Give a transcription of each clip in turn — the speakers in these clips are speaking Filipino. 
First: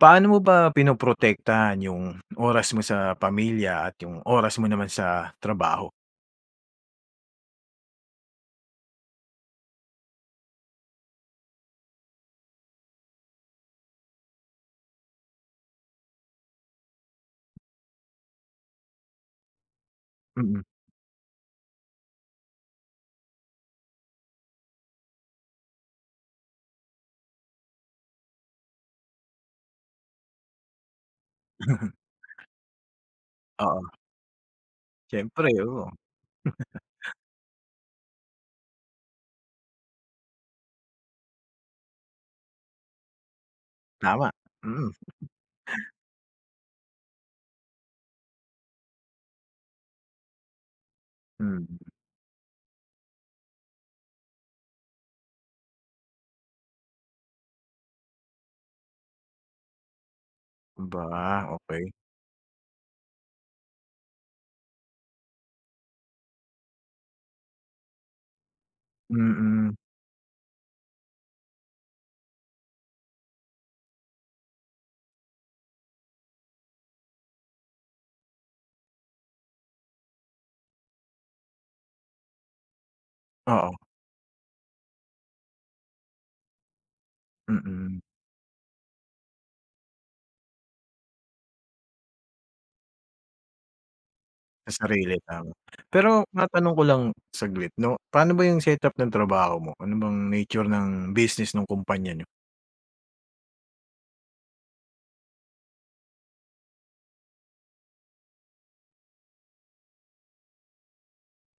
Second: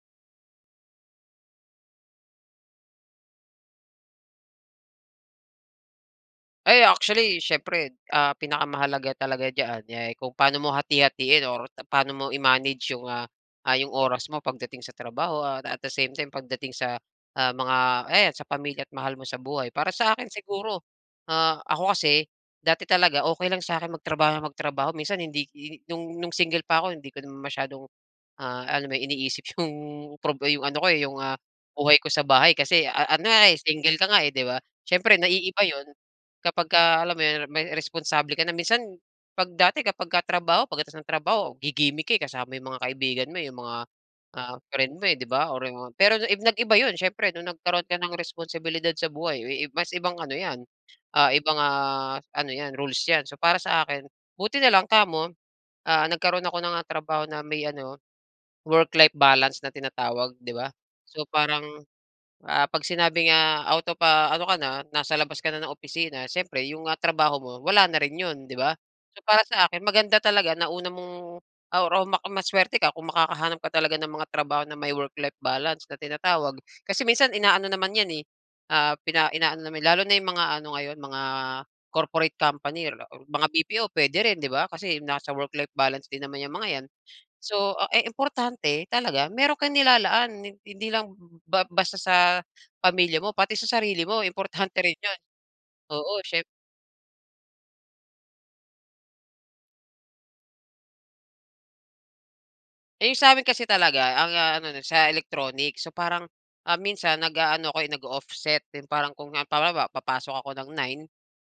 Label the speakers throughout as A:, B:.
A: Paano mo ba pinoprotektahan yung oras mo sa pamilya at yung oras mo naman sa trabaho?
B: Ay actually, siyempre, ah, pinakamahalaga talaga diyan, eh, kung paano mo hati-hatiin or paano mo i-manage 'yong, ah, ah, 'yong oras mo pagdating sa trabaho at at the same time pagdating sa, ah, mga ayan, sa pamilya at mahal mo sa buhay. Para sa akin
A: Mm.
B: siguro, ah, ako kasi dati talaga okey lang sa'kin magtrabaho nang magtrabaho. Minsan hindi hi no'ng no'ng single pa ako hindi ko masyadong, ah, alam mo yon? Iniisip 'yong prob 'yong ano ko, eh, 'yong, ah, buhay ko sa bahay kasi a ano nga, eh,
A: Oo.
B: single ka nga, eh, 'di ba? Siyempre
A: Siyempre,
B: naiiba 'yon
A: oo.
B: kapag alam mo 'yon, may responsable ka na. Minsan 'pag dati kapagka trabaho pagkatapos ng trabaho gigimik ka, eh, kasama mo 'yong mga kaibigan mo, eh, yung mga,
A: Tama!
B: ah,
A: Mm.
B: friend mo, eh, 'di ba, or yung pero nag-iba 'yon siyempre nung nagkaroon ka ng responsibilidad sa buhay i i mas ibang ano 'yan, ah, ibang,
A: Mm.
B: ah, ano 'yan, rules 'yan. So, para sa akin buti na lang kamo, ah, nagkaroon ako ng, ah, trabaho na may ano, work-life balance na tinatawag, 'di ba? So,
A: 'Ba,
B: parang,
A: okey.
B: ah, 'pag sinabi nga out of, ah, ano ka na, nasa labas ka na ng opisina, siyempre 'yong, ah, trabaho mo, wala na rin 'yon, 'di ba? So, para sa
A: Mm.
B: akin maganda talaga na una mong or, ah, ma maswerte ka kung makakahanap ka talaga ng mga trabaho na may work-life balance na tinatawag. Kasi minsan ina-ano naman 'yan, eh, ah, pina ina-ano naman lalo na 'yong mga ano ngayon, mga corporate company or mga
A: Oo.
B: BPO pwede rin, 'di ba? Kasi nasa work-life balance din naman 'yang mga 'yan. So, ah,
A: Mm.
B: eh, importante talaga meron kang nilalaan hi hindi lang ba basta sa pamilya mo pati sa sarili mo, importante
A: Sa
B: rin
A: sarili,
B: yun.
A: tama.
B: Oo,
A: Pero
B: syem
A: matanong ko lang saglit 'no? Pano ba yung set up ng trabaho mo? Ano bang nature ng business nung kumpanya niyo?
B: 'Yong sa amin kasi talaga ang, ah, ano nun sa electronics. So, parang, ah, minsan nag-aano ako, eh, nag-o-offset din parang kung halimbawa, papasok ako ng 9,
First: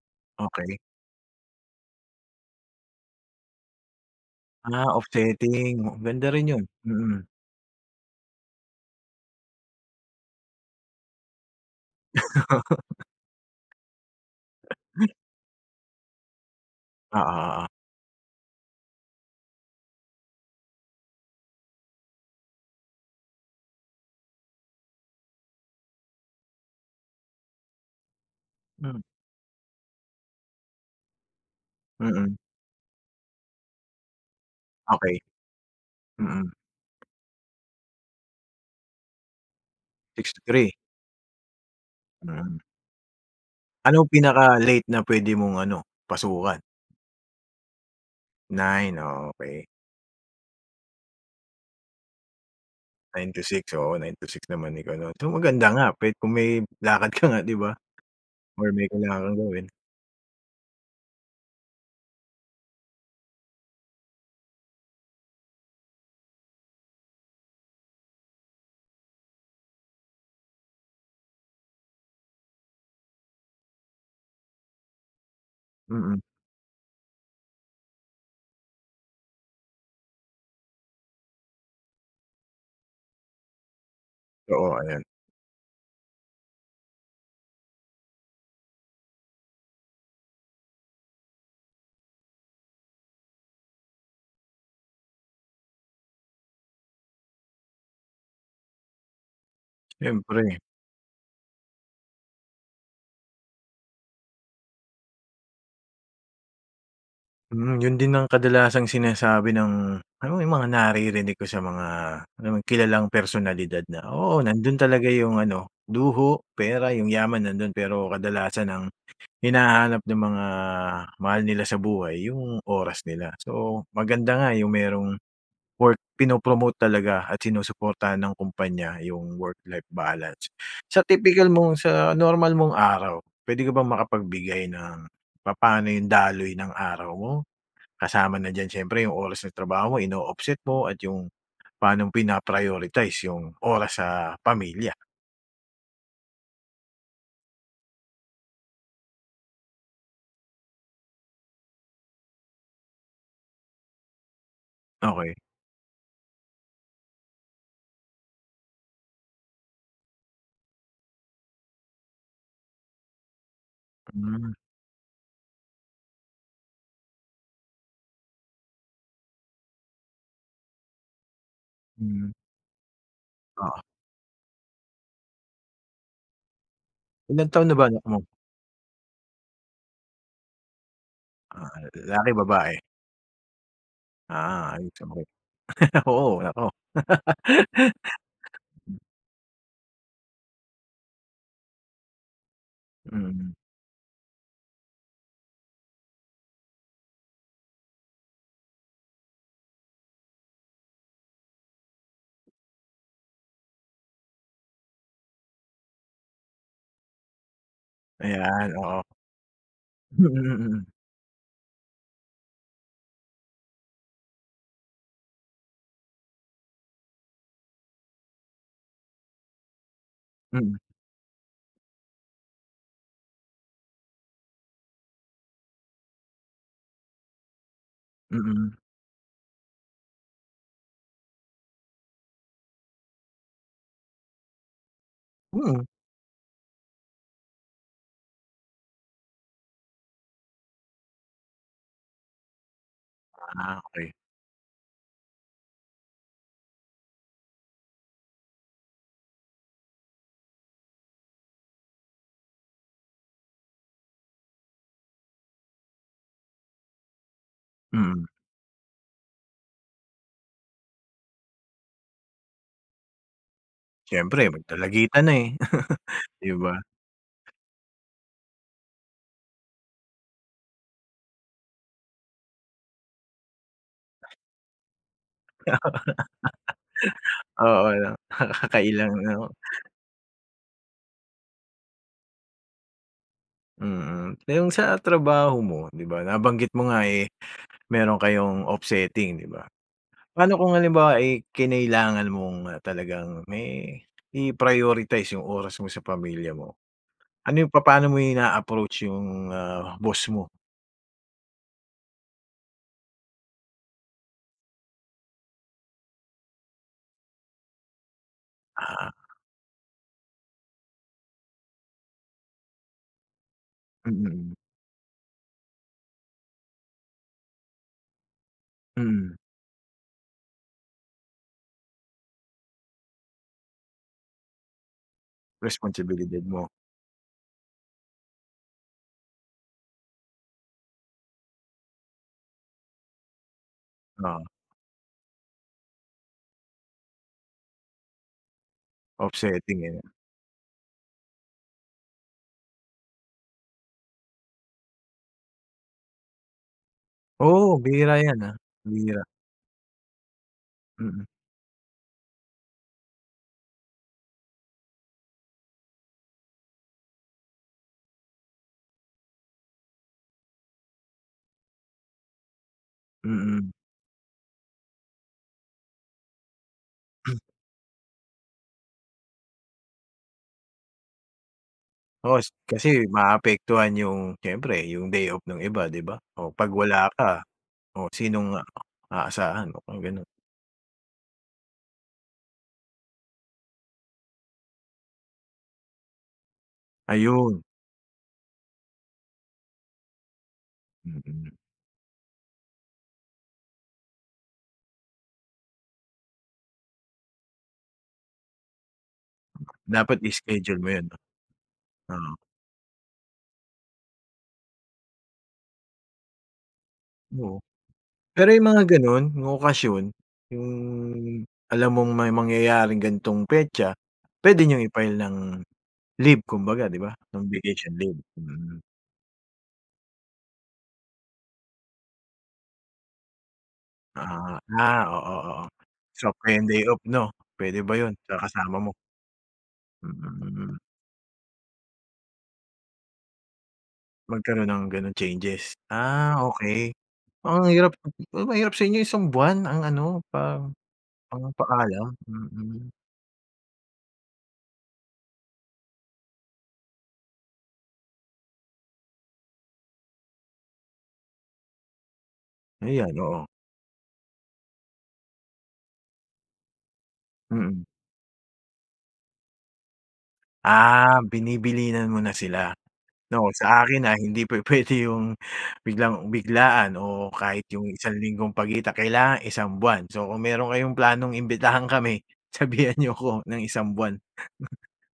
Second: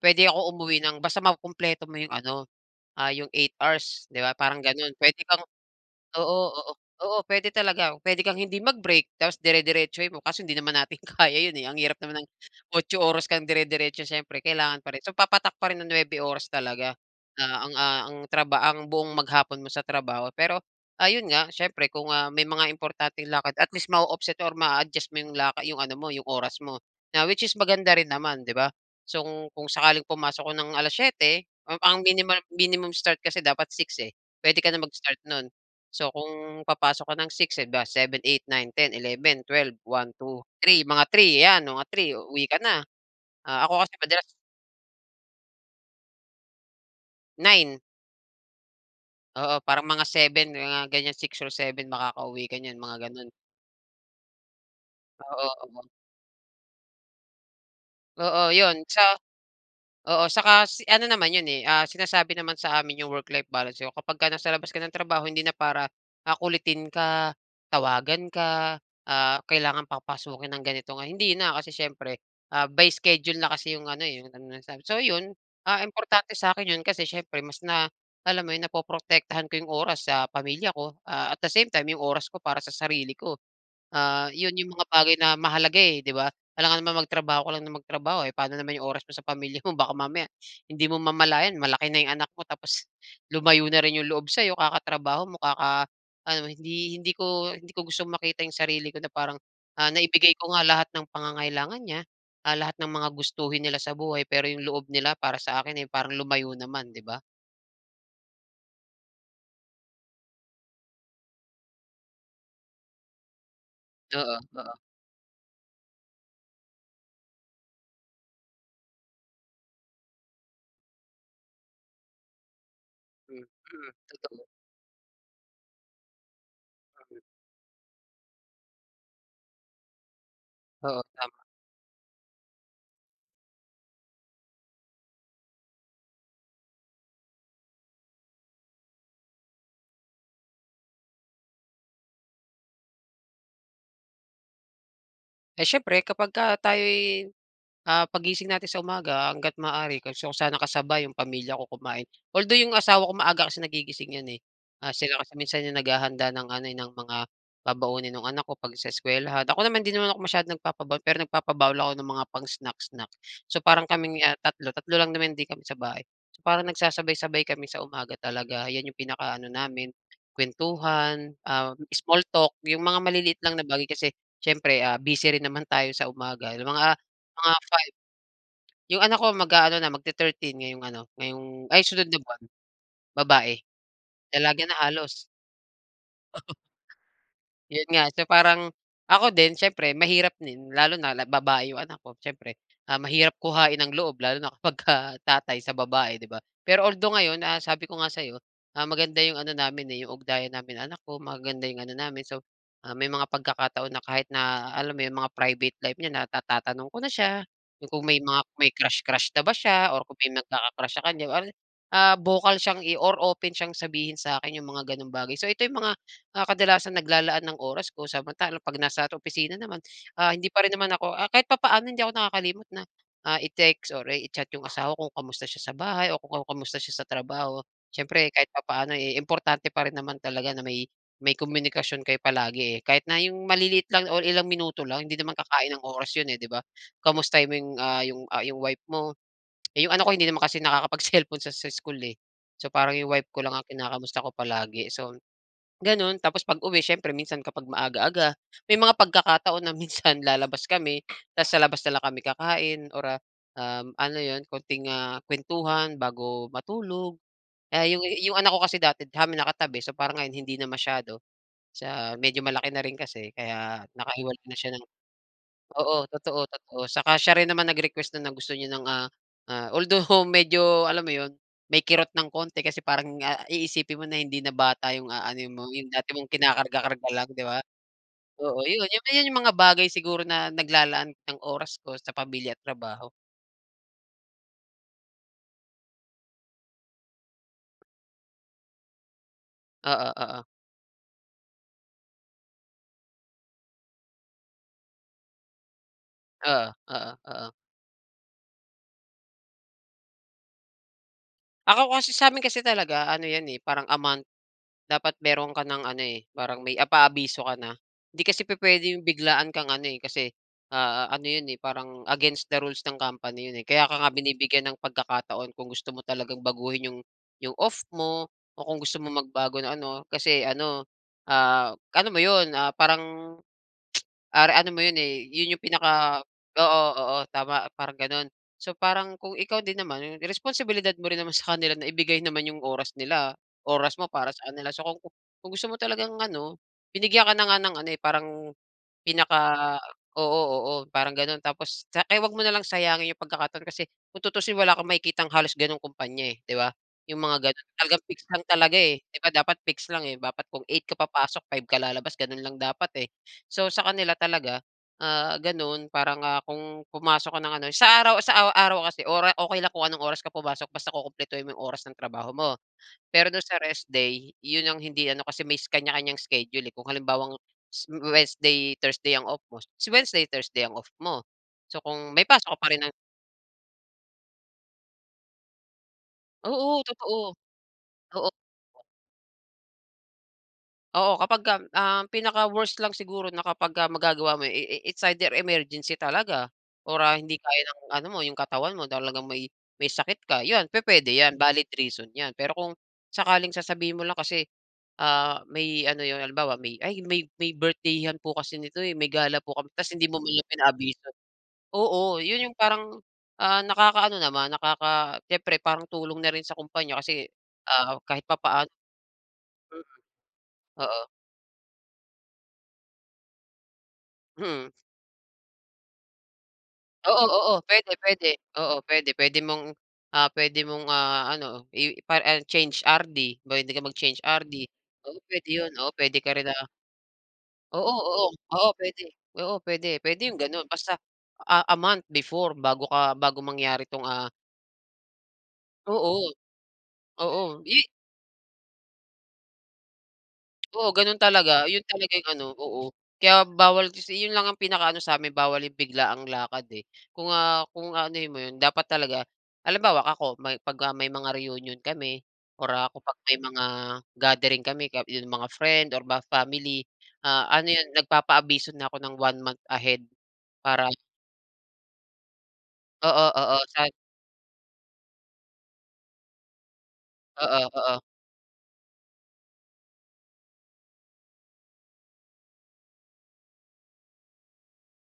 B: puwede ako
A: Okey.
B: umuwi ng basta makukumpleto mo 'yung ano, ah, 'yung 8 hours, 'di ba? Parang
A: Ah,
B: ganun.
A: off
B: Puwede kang
A: setting. Ganda
B: oo,
A: rin yun,
B: oo, oo,
A: mm.
B: puwede talaga. Puwede kang hindi mag-break tapos dire-diretsohin mo kaso hindi naman natin kaya 'yon, eh, ang hirap naman ng 8 oras kang dire-diretso. Siyempre, kailangan pa rin. So papatak pa rin ng 9 oras talaga
A: Oo,
B: na
A: oo.
B: ang, ah, na ang traba ang buong maghapon mo sa trabaho. Pero ayun nga, siyempre kung, ah, may mga importanteng lakad at least ma-o-offset or maa-adjust mo 'yong la 'yung ano mo, 'yung oras mo na which is maganda rin naman, 'di ba?
A: Hmm.
B: So, kung kung sakaling pumasok ka ng 7:00, ang pang
A: Mm.
B: minimal minimum start kasi dapat 6, eh, puwede ka na mag-start
A: Okey.
B: no'n. So,
A: Mm.
B: kung papasok ka ng 6, 'di ba, seven, eight, nine, ten, eleven, twelve, one,
A: six to
B: two,
A: three?
B: three, mga 3 ayan, mga 3 uuwi ka
A: Mm.
B: na. Ah, ako kasi
A: Anong
B: madalas
A: pinaka late na pwede mong ano, pasukan?
B: 9.
A: 9, oh,
B: Oo,
A: okey.
B: parang mga 7 mga ganyan. 6 or 7 makakauwi ka niyan, mga gano'n.
A: 9-6, oo. 9-6 naman ikaw 'no? So,
B: Oo,
A: maganda
B: oo.
A: nga kung may lakad ka nga, 'di ba
B: Oo,
A: or
B: yun
A: may
B: sa
A: kailangan gawin.
B: oo, saka si ano naman 'yon, eh, ah, sinasabi naman sa amin 'yung work-life balance niyo. Kapagka nasa labas ka ng trabaho hindi na para, ah, kulitin ka, tawagan ka, ah, kailangan papasukin ng ganitong, ah, hindi na kasi siyempre, ah, by schedule na kasi 'yong ano, eh, 'yong ano sa'min. So 'yon, ah,
A: Mm.
B: importante sa'kin 'yon kasi siyempre mas na alam mo yun, napoprotektahan ko 'yong oras sa pamilya ko, ah, at the same time 'yong oras ko para sa sarili ko. Ah, yun
A: Oo,
B: yung mga
A: ayan.
B: bagay na mahalaga, eh, 'di ba? Alangan naman magtrabaho ka lang na magtrabaho, eh, pa'no naman 'yong oras mo sa pamilya mo? Baka mamaya hindi mo mamalayan malaki na 'yong anak mo tapos lumayo na rin 'yung loob sa'yo kakatrabaho mo, kaka-ano, hindi hindi ko hindi ko gustong makita yung sarili ko na parang, ah, naibigay ko
A: Siyempre.
B: nga lahat ng pangangailangan niya, ah, lahat ng mga gustuhin nila sa buhay, pero yung loob nila para sa akin, eh, parang lumayo naman, 'di ba?
A: Hmm. Yun din ang kadalasang sinasabi ng, alam mo yung mga naririnig ko sa mga, alam mo kilalang personalidad na,
B: Oo,
A: oo
B: oo.
A: nandun talaga yung ano, luho, pera, yung yaman nandun, pero kadalasan ang hinahanap ng mga mahal nila sa buhay yung oras nila.
B: Mm.
A: So maganda
B: Totoo.
A: nga yung merong work pinopromote talaga at sinusuportahan ng kumpanya yung work life balance.
B: Oo,
A: Sa
B: tama.
A: tipikal mong sa normal mong araw, pwede ka bang makapagbigay ng papaano yung daloy ng araw mo, kasama na diyan siyempre yung oras ng trabaho mo, ino-offset mo, at yung pa'nong pina-prioritize yung oras sa pamilya.
B: Eh, siyempre kapagka tayo'y, ah pag gising natin sa umaga hangga't maaari gusto ko sana kasabay 'yong pamilya ko kumain, although 'yong asawa ko maaga kasi nagigising 'yon eh. Ah sila kasi
A: Okey.
B: minsan yung naghahanda ng ano eh, ng mga babaunin nung anak ko 'pag sa eskuwelahan. Ako naman 'di naman ako masyadong nagpapabaon, pero nagpapabaon lang ako ng mga pang snack-snack. So parang kaming ah
A: Hmm.
B: 3, 3 lang naman din kami sa bahay. So parang nagsasabay-sabay kami sa umaga talaga. Yan yung pinaka ano namin, kwentuhan, um small
A: Mm.
B: talk, yung mga maliliit lang na
A: Oo.
B: bagay. Kasi siyempre, ah busy rin naman tayo sa umaga, yung mga
A: Ilang
B: mga
A: taon na ba
B: 5.
A: anak mo?
B: 'Yong anak ko mag-aano na, mag te-thirteen ngayong ano, ngayong
A: Ah,
B: ay sunod na
A: lalaki?
B: buwan.
A: Babae?
B: Babae. Dalaga
A: Ah,
B: na halos.
A: [unintelligible] oo, nako.
B: Yun nga. So parang, ako din siyempre mahirap din, lalo na la babae yung anak ko siyempre. Ah mahirap
A: Mm.
B: kuhain ang loob, lalo na kapagka tatay sa babae, 'di ba. Pero although ngayon ah sabi ko nga sa'yo, ah maganda yung ano namin eh, yung ugnayan namin ng anak ko, maganda yung ano namin. So ah may mga pagkakataon na kahit na, alam mo yun, mga private life niya na natatanong ko na siya, yung kung may mga may
A: Ayan, oo.
B: crush-crush na ba siya or kung
A: Mm,
B: may
A: mm.
B: nagkaka-crush sa kanya. Ah vocal siyang i or open siyang sabihin sa'kin yung mga gano'ng bagay. So ito yung mga, ah, kadalasang naglalaan ng oras ko. Samantalang 'pag nasa opisina naman, ah, hindi pa rin
A: Mm.
B: naman ako ah, kahit papaano hindi ako nakakalimot na, ah i-text or i-chat yung asawa ko kung kamusta siya sa bahay, o kung kamusta siya sa trabaho. Siyempre kahit
A: Mm.
B: papaano, eh importante pa rin naman talaga na may may komunikasyon kayo palagi eh, kahit na yung maliliit lang o ilang minuto lang, hindi naman kakain
A: Mm.
B: ng oras 'yon eh 'di ba .Kamustahin mo 'yong, ah, 'yong, ah, 'yong wife mo. 'Yong anak ko hindi naman kasi nakakapag-cellphone sa school eh. So parang 'yong wife ko lang ang
A: Ah, okey.
B: kinakamusta ko palagi. So gano'n, tapos pag-uwi siyempre minsan kapag maaga-aga, may mga pagkakataon na minsan lalabas kami, tapos sa labas na lang kami kakain, or ah um ano 'yon, konting ah kuwentuhan bago matulog. Ah, 'yong
A: Mm.
B: 'yong anak ko kasi dati sa'min nakatabi, so parang ngayon hindi na masyado, sa medyo malaki na rin kasi kaya nakahiwalay
A: Syempre
B: na
A: mag
B: siya ng
A: dalagita na eh.
B: oo,
A: 'Di ba.
B: totoo-totoo. 'Tsaka siya rin naman nag-request nun na gusto niyo ng ah ah. Although medyo, alam mo yun, may kirot ng konti, kasi parang ah iisipin mo na hindi na bata yung aanuhin mo, yung dati mong kinakarga-karga lang, 'di ba.
A: Oo ano.
B: Oo, yun
A: Nakakailang
B: yun yung
A: 'no.
B: mga bagay siguro na naglalaan ng oras ko sa pamilya at trabaho.
A: Mm. Eh, 'yung sa trabaho mo, 'di ba, nabanggit mo nga, eh, meron kayong offsetting, 'di ba?
B: Oo. Oo.
A: Pa'no kung halimbawa, eh, kinailangan mong, ah, talagang me i-prioritize 'yung oras mo sa pamilya
B: Oo.
A: mo,
B: Oo. Oo.
A: ano 'yung papaano mo ina-approach 'yung, ah, boss mo?
B: Ako kasi sa'min kasi talaga ano 'yan, eh, parang a month, dapat meron ka ng ano, eh, parang may a paabiso ka na. 'Di kasi pupuwede 'yong
A: Ah.
B: biglaan kang ano, eh, kasi, ah, ano 'yon, eh, parang against the rules ng company 'yon, eh, kaya ka nga
A: Hmm, mm.
B: binibigyan ng pagkakataon kung gusto mo talagang baguhin 'yong 'yong off mo o kung gusto mong
A: Mm.
B: magbago ng ano, kasi ano, ah, ano mo 'yon, ah, parang are ano mo yun, eh, 'yun 'yung pinaka,
A: Responsibilidad mo.
B: oo, oo, tama, parang gano'n. So parang kung ikaw din naman responsibilidad mo rin naman sa kanila na ibigay naman 'yung oras nila, oras mo para
A: Ah.
B: sa ano nila. So kung kung gusto mo talagang ano, binigyan ka na nga ng ano, eh, parang, pinaka,
A: Offsetting, eh, 'no.
B: oo, oo, parang gano'n, tapos, kaya 'wag mo nalang sayangin 'yung pagkakataon, kasi kung tuusin wala kang makikitang halos gano'ng kumpanya, eh, 'di ba, 'yong mga gano'n.
A: Oo.
B: Talagang
A: Bihira
B: fix
A: 'yan,
B: lang
A: ah,
B: talaga, eh, 'di
A: bihira.
B: ba, dapat fix lang, eh. Dapat kung 8 ka
A: Mm.
B: papasok, 5 ka lalabas, gano'n lang dapat, eh. So sa kanila talaga, ah, gano'n parang, ah, kung pumasok ka ng ano sa araw sa araw kasi ora okey lang kung anong oras ka pumasok basta kukumpletuhin mo 'yong oras ng trabaho mo. Pero do'n sa
A: Mm.
B: rest day, 'yon ang hindi ano, kasi may kaniya-kaniyang schedule, eh, kung halimbawang Wednesday, Thursday ang off mo, si Wednesday, Thursday ang off mo. So kung may
A: Oo.
B: pasok ka pa rin
A: Kasi
B: ng
A: maapektuhan 'yung, siyempre 'yung day off nung iba, 'di ba? O 'pag
B: Oo,
A: wala
B: totoo.
A: ka, o
B: Oo.
A: sinong aasahan o kung gano'n?
B: Oo kapagka ang pinaka-worst lang siguro na kapag ah, magagawa mo eh eh it's either emergency talaga or ah hindi kaya
A: Ayun.
B: ng ano mo 'yong katawan mo talagang may may sakit ka. 'Yon pupuwede 'yan
A: Mm.
B: valid reason 'yan. Pero kung sakaling sasabihin mo lang kasi ah, may ano 'yon halimbawa may ay may may birthday-an po kasi nito may gala po kami ta's hindi mo
A: Dapat
B: man lang
A: i-schedule mo yun,
B: pinaabiso,
A: 'no?
B: oo
A: Oo.
B: 'yon 'yong parang, ah nakaka-ano naman, nakaka siyempre parang tulong na rin sa kumpanya kasi
A: Oo.
B: ah, kahit
A: Pero yung
B: papaano
A: mga ganun yung
B: Mm.
A: okasyon, yung
B: Oo.
A: alam mong may mangyayaring ganitong petsa, pwede
B: Mm.
A: niyong i-file ng leave kumbaga, 'di ba?
B: Oo,
A: Ng
B: oo pwede,
A: vacation leave,
B: pwede. Oo
A: mm.
B: pwede, pwede mong ah pwede mong ah ano, ipa ar ah, change RD pwede ka mag-change RD.
A: Ah, ah
B: Oo,
A: oo,
B: pwede
A: oo
B: yun, oo pwede ka
A: swap
B: rin na
A: kayo day-off no, pwede
B: Oo,
A: ba yun
B: oo,
A: sa
B: oo
A: kasama mo?
B: pwede, oo pwede,
A: Hmm
B: pwede yung ganon.
A: mm.
B: Basta ah, a month before bago ka bago mangyari 'tong ah
A: Magkaroon ng ganung changes?
B: Oo,
A: Ah okey.
B: oo.
A: Ang
B: I
A: hirap, mahirap sa inyo isang buwan ang ano pa
B: Oo gano'n
A: ang
B: talaga 'yon
A: paalam?
B: talaga yung ano, oo,
A: Mm.
B: kaya bawal 'yon lang ang pinaka-ano sa'min bawal yung biglaang lakad eh. Kung ah, kung anuhin mo 'yon dapat talaga halimbawa ako may pagka may mga reunion kami or ah kung
A: Ayan
B: 'pag may
A: oo.
B: mga gathering kami ka 'yong mga friend or ba family, ah ano
A: Mm.
B: 'yon nagpapaabiso na ako ng one month ahead para
A: Ah binibilinan mo na sila,
B: Oo,
A: 'no?
B: oo
A: Sa
B: sa
A: akin ah, hindi pwede yung biglang biglaan o kahit
B: Oo,
A: yung
B: oo.
A: isang linggong pagitan, kailangan isang buwan. So kung meron kayong planong imbitahan kami, sabihan niyo ko ng isang buwan.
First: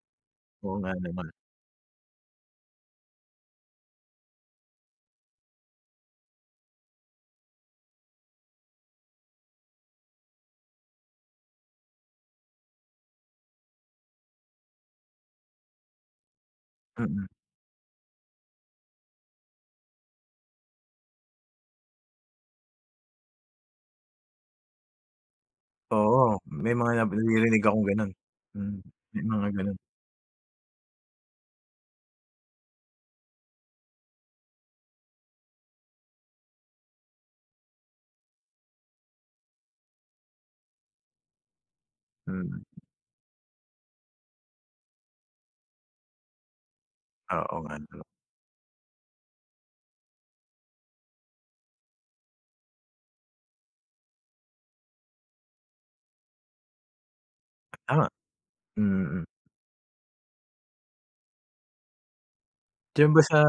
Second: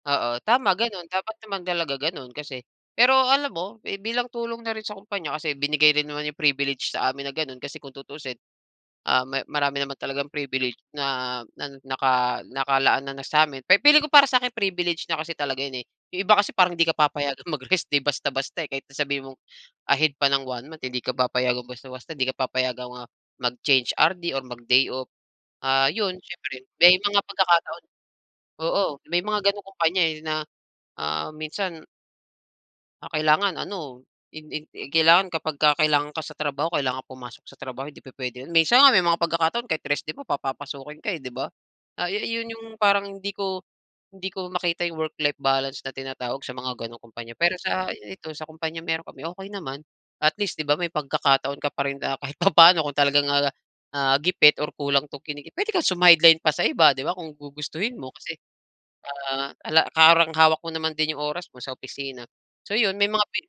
B: Oo
A: Oo
B: tama
A: nga
B: ganun,
A: naman.
B: dapat naman talaga ganun kasi. Pero alam mo, eh bilang tulong na rin sa kumpanya kasi binigay rin naman yung privilege sa amin na ganun kasi kung tutuusin ah ma marami naman talagang privilege na na naka nakalaan na na sa'min, pi feeling ko para sa'kin privileged na kasi talaga yun eh. Yung iba kasi parang hindi ka
A: Mm.
B: papayagang mag-rest day basta basta eh. Kahit na sabihin mong ahead pa ng one-month hindi ka papayagang basta-basta di ka papayagang ah, mag-change RD or mag day off. Ah yun,
A: Oo
B: siyempre
A: may mga
B: may mga
A: naririnig
B: pagkakataon
A: akong ganon. Mm,
B: oo may
A: may
B: mga
A: mga
B: ganong
A: ganon.
B: kumpanya eh na ah minsan ah, kailangan ano. In in i kailangan kapagka kailangan ka sa trabaho kailangan pumasok sa trabaho hindi pupuwede 'yon. Minsan nga may mga pagkakataon kahit rest day ka papapasukin ka, eh, 'di ba. Ah, ayu 'yon
A: Mm.
B: 'yong parang hindi ko hindi ko makita 'yong work-life balance na tinatawag sa mga ganong kumpanya. Pero,
A: Oo nga
B: sa
A: naman.
B: i ito sa kumpanya meron kami, okey naman, at least 'di ba may pagkakataon ka pa rin na kahit papano kung talagang, ah, gipit or kulang 'tong kinikita puwede kang sumadline pa sa iba 'di ba, kung gugustuhin
A: Tama.
B: mo kasi,
A: Mm.
B: ah, ala parang hawak mo naman din yung oras mo sa opisina. So yun, may
A: Diyan ba
B: mga
A: sa,
B: pi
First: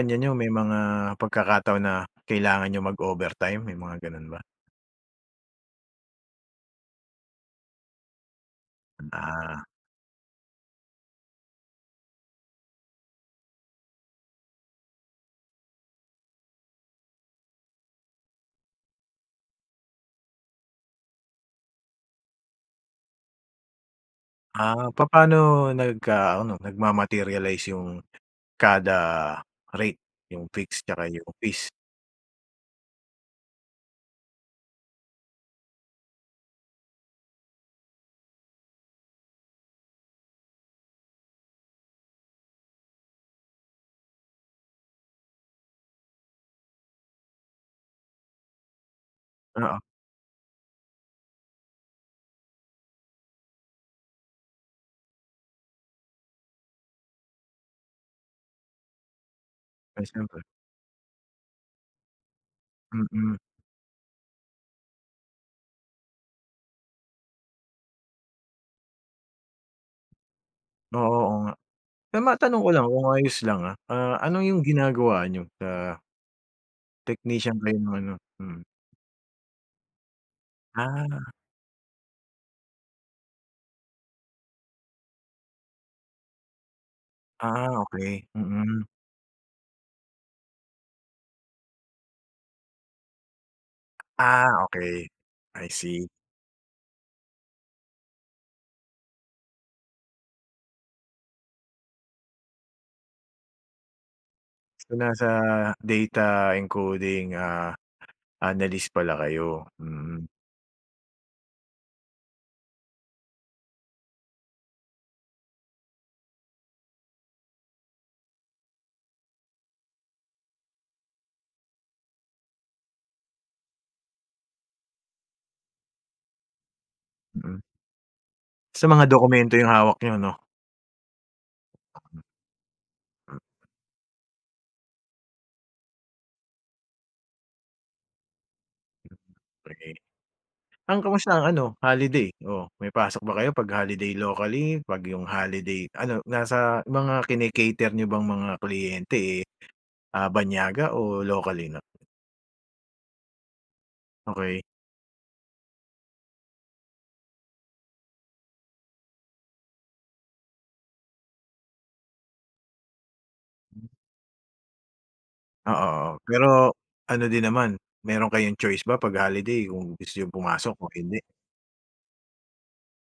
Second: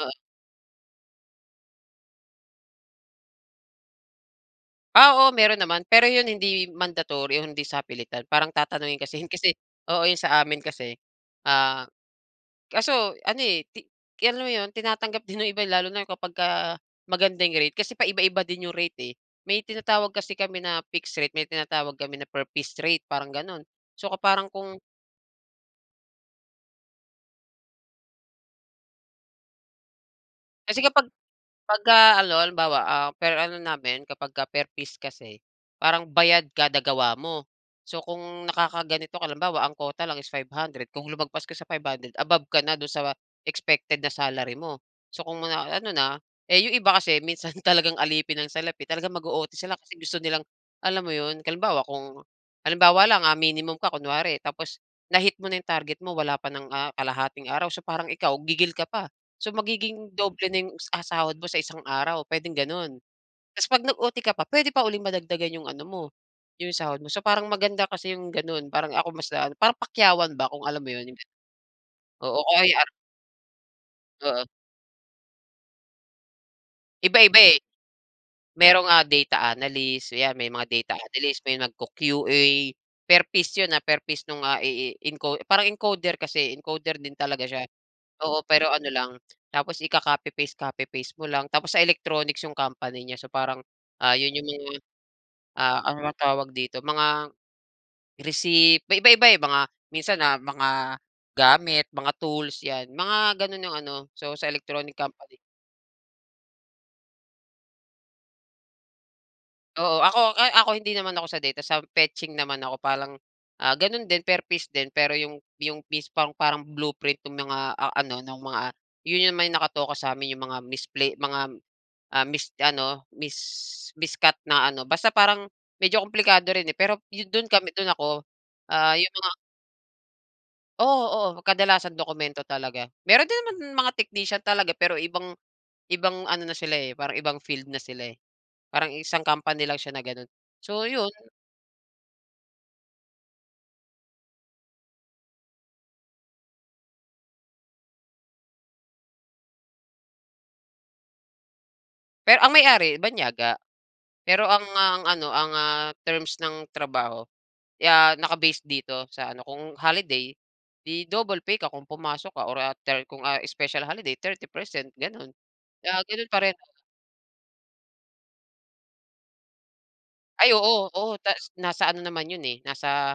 B: Oo.
A: niyo may mga pagkakataon na kailangan niyo mag-overtime, may mga ganun ba?
B: Ah, oo, meron naman. Pero yun hindi mandatory, hindi sapilitan parang tatanungin kasi yun. Kasi
A: Ah.
B: oo yun sa amin kasi, ah, kaso ano, eh, ti alam mo 'yon tinatanggap din yung iba lalo na kapagka, maganda yung rate, kasi pa iba-iba din yung rate, eh. May tinatawag kasi kami na fixed rate, may tinatawag kami na per piece rate, parang ganun. So ka parang kung
A: Ah, papano nagka-ano nagmamaterialize yung kada rate, yung
B: Kasi
A: fix tsaka
B: kapag
A: yung piece?
B: pagka-ano halimbawa, ah, per ano namin kapag ka per piece kasi, parang bayad kada gawa mo. So kung nakakaganito ka lang bawa ang quota lang is 500 kung lumagpas ka sa 500, above ka na do'n sa expected na salary mo. So, kung ma na ano na eh, yung iba kasi minsan talagang alipin ng salapi talagang mag-o-OT sila
A: Oo.
B: kasi gusto nilang, alam mo 'yon halimbawa kung halimbawa lang ah, minimum ka kunwari tapos, na-hit mo na 'yong target mo wala pa ng, ah, kalahating araw so parang ikaw gigil ka pa. So,
A: Ay,
B: magiging
A: siyempre.
B: doble na 'yong, ah, sahod mo sa isang araw puwedeng gano'n.
A: Mm.
B: Ta's 'pag nag-OT ka pa, puwede pa uling madagdagan 'yong ano mo, 'yong sahod mo. So parang maganda kasi 'yong gano'n, parang ako mas na an parang pakyawan ba kung alam mo
A: Oo,
B: 'yon, yung gan
A: oo nga. Pero
B: oo,
A: matanong ko lang
B: [unintelligible]
A: kung ayos lang ha. Ah, ano
B: Oo.
A: yung ginagawa niyo at, ah
B: Iba-iba, eh.
A: Technician kayo ng ano, mm.
B: Mayrong, ah, data analyst, yan may mga data
A: Ah.
B: analyst, may nag-Q-QA. Per piece yun, ah, per piece nung, ah, i i enco parang encoder kasi, encoder din talaga siya,
A: Ah, okey,
B: oo. Pero
A: mm.
B: ano lang, tapos ika-copy paste-copy paste mo lang, tapos sa electronics yung company niya. So parang, ah, yun yung
A: Ah
B: mga,
A: okey, I
B: ah, ano
A: see.
B: bang tawag dito? Mga receipt, may iba-iba, eh, mga minsan, ah, mga gamit mga tools yan. Mga gano'n yung ano, so, sa electronic
A: So, nasa
B: company.
A: data encoding, ah, analyst pala kayo?
B: Oo, ako
A: Mm.
B: ay ako hindi naman ako sa data sa fetching naman ako parang, ah, gano'n din per piece din. Pero yung yung piece pang parang blueprint ng mga, ah, ano ng mga yun naman nakatoka sa'min 'yong mga misplay mga, ah, mis ano, mis miscut na ano, basta parang medyo kumplikado rin eh, pero yu do'n
A: Mm.
B: kami do'n ako,
A: So,
B: ah,
A: mga
B: 'yong mga
A: dokumento yung hawak niyo 'no?
B: Oo, oo kadalasang
A: Ah hmm.
B: dokumento talaga. Mayro'n
A: Hmm.
B: din naman mga technician talaga pero ibang ibang ano na sila, eh, parang ibang field na sila, eh. Parang
A: Mm,
B: isang company lang siya
A: pre.
B: na gano'n. So,
A: Ang
B: yun.
A: kamusta ang ano holiday, oo may pasok ba kayo pag holiday locally? Pag yung holiday ano nasa mga kini-cater niyo bang mga kliyente, eh, ah, banyaga o locally 'no?
B: Pero ang may-ari banyaga, pero ang,
A: Okey.
B: ah, ano ang, ah, terms ng trabaho ya naka-base dito sa ano kung holiday di double pay ka kung pumasok ka or ah, thir kung, ah, special
A: Hmm.
B: holiday 30% gano'n,
A: Oo,
B: ah,
A: oo,
B: gano'n pa rin.
A: pero ano din naman, mayro'n kayong choice ba pag holiday kung gusto yung
B: Ay,
A: pumasok
B: oo.
A: o
B: Oo,
A: hindi?
B: tas nasa ano naman 'yon eh, nasa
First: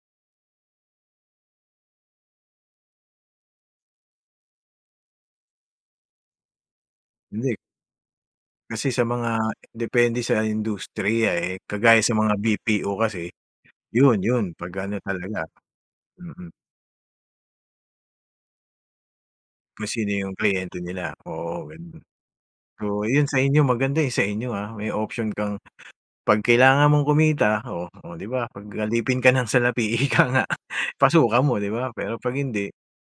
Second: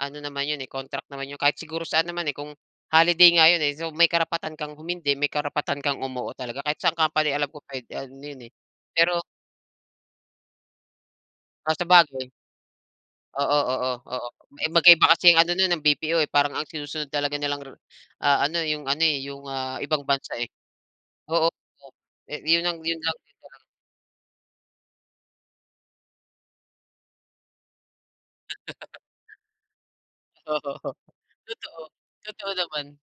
B: ano naman 'yon, eh, contract naman 'yon kahit siguro saan naman, eh, kung holiday nga 'yon, eh. So, may karapatan kang humindi, may karapatan kang umuo talaga kahit saang company alam
A: Hindi.
B: ko puwede ano yun, eh.
A: Kasi sa
B: Pero
A: mga depende sa industriya, eh,
B: Ah,
A: kagaya sa
B: sabagay.
A: mga BPO kasi
B: Oo, oo,
A: yun,
B: oo.
A: yun
B: Eh,
A: pag ano
B: magkaiba kasi
A: talaga,
B: ano no'n ng BPO eh,
A: mm.
B: parang ang sinusunod talaga nilang rou ah, ano yung ano, eh, yung, ah,
A: Kung
B: ibang
A: sino
B: bansa,
A: yung
B: eh.
A: kliyente nila
B: Oo,
A: oo,
B: oo,
A: ganon.
B: eh yun lang, yun
A: Oo,
B: lang,
A: yun
B: yun
A: sa
B: na lang.
A: inyo maganda, eh, sa inyo, ah, may option kang pag kailangan mong kumita oh, oh di ba, pag alipin ka ng salapi ika nga
B: O oo.
A: pasukan mo, di
B: Totoo,
A: ba? Pero pag
B: totoo
A: hindi
B: naman.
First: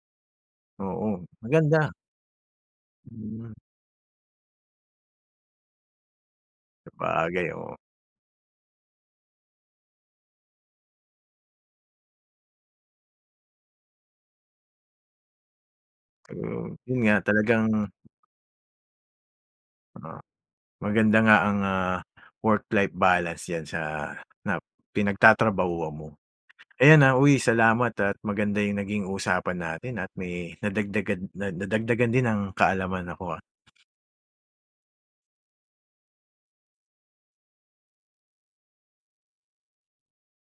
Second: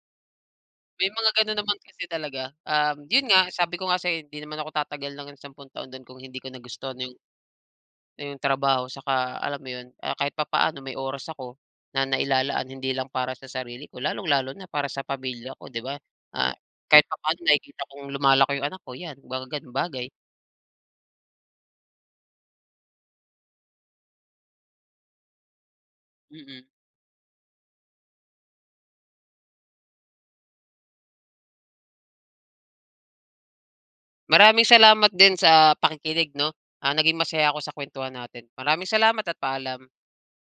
A: Oo,
B: May mga gano'n naman
A: maganda.
B: kasi talaga, um, yun nga
A: Hmm.
B: sabi ko nga sa'yo hindi naman ako tatagal ng sampung taon do'n kung hindi ko nagustuhan yung
A: Sabagay, oo.
B: yung trabaho tsaka alam mo yun, kaya kahit papaano may oras ako na nailalaan hindi lang para sa sarili ko, lalong-lalo na para sa pamilya ko, di ba? Ah,
A: Siguro yun
B: kahit
A: nga
B: papaano
A: talagang
B: nakikita kong lumalaki yung anak ko yan, mga ganung bagay.
A: Oo, maganda nga ang, ah, work-life balance yan sa nap pinagtatrabahuan mo.
B: Mm.
A: Ayan, ah, uy salamat at maganda yung naging usapan natin at may nadagdagan, na nadagdagan din ang kaalamanan ko, ah.
B: Maraming salamat din sa pakikinig 'no, ah, naging masaya ako sa kuwentuhan natin. Maraming salamat at paalam.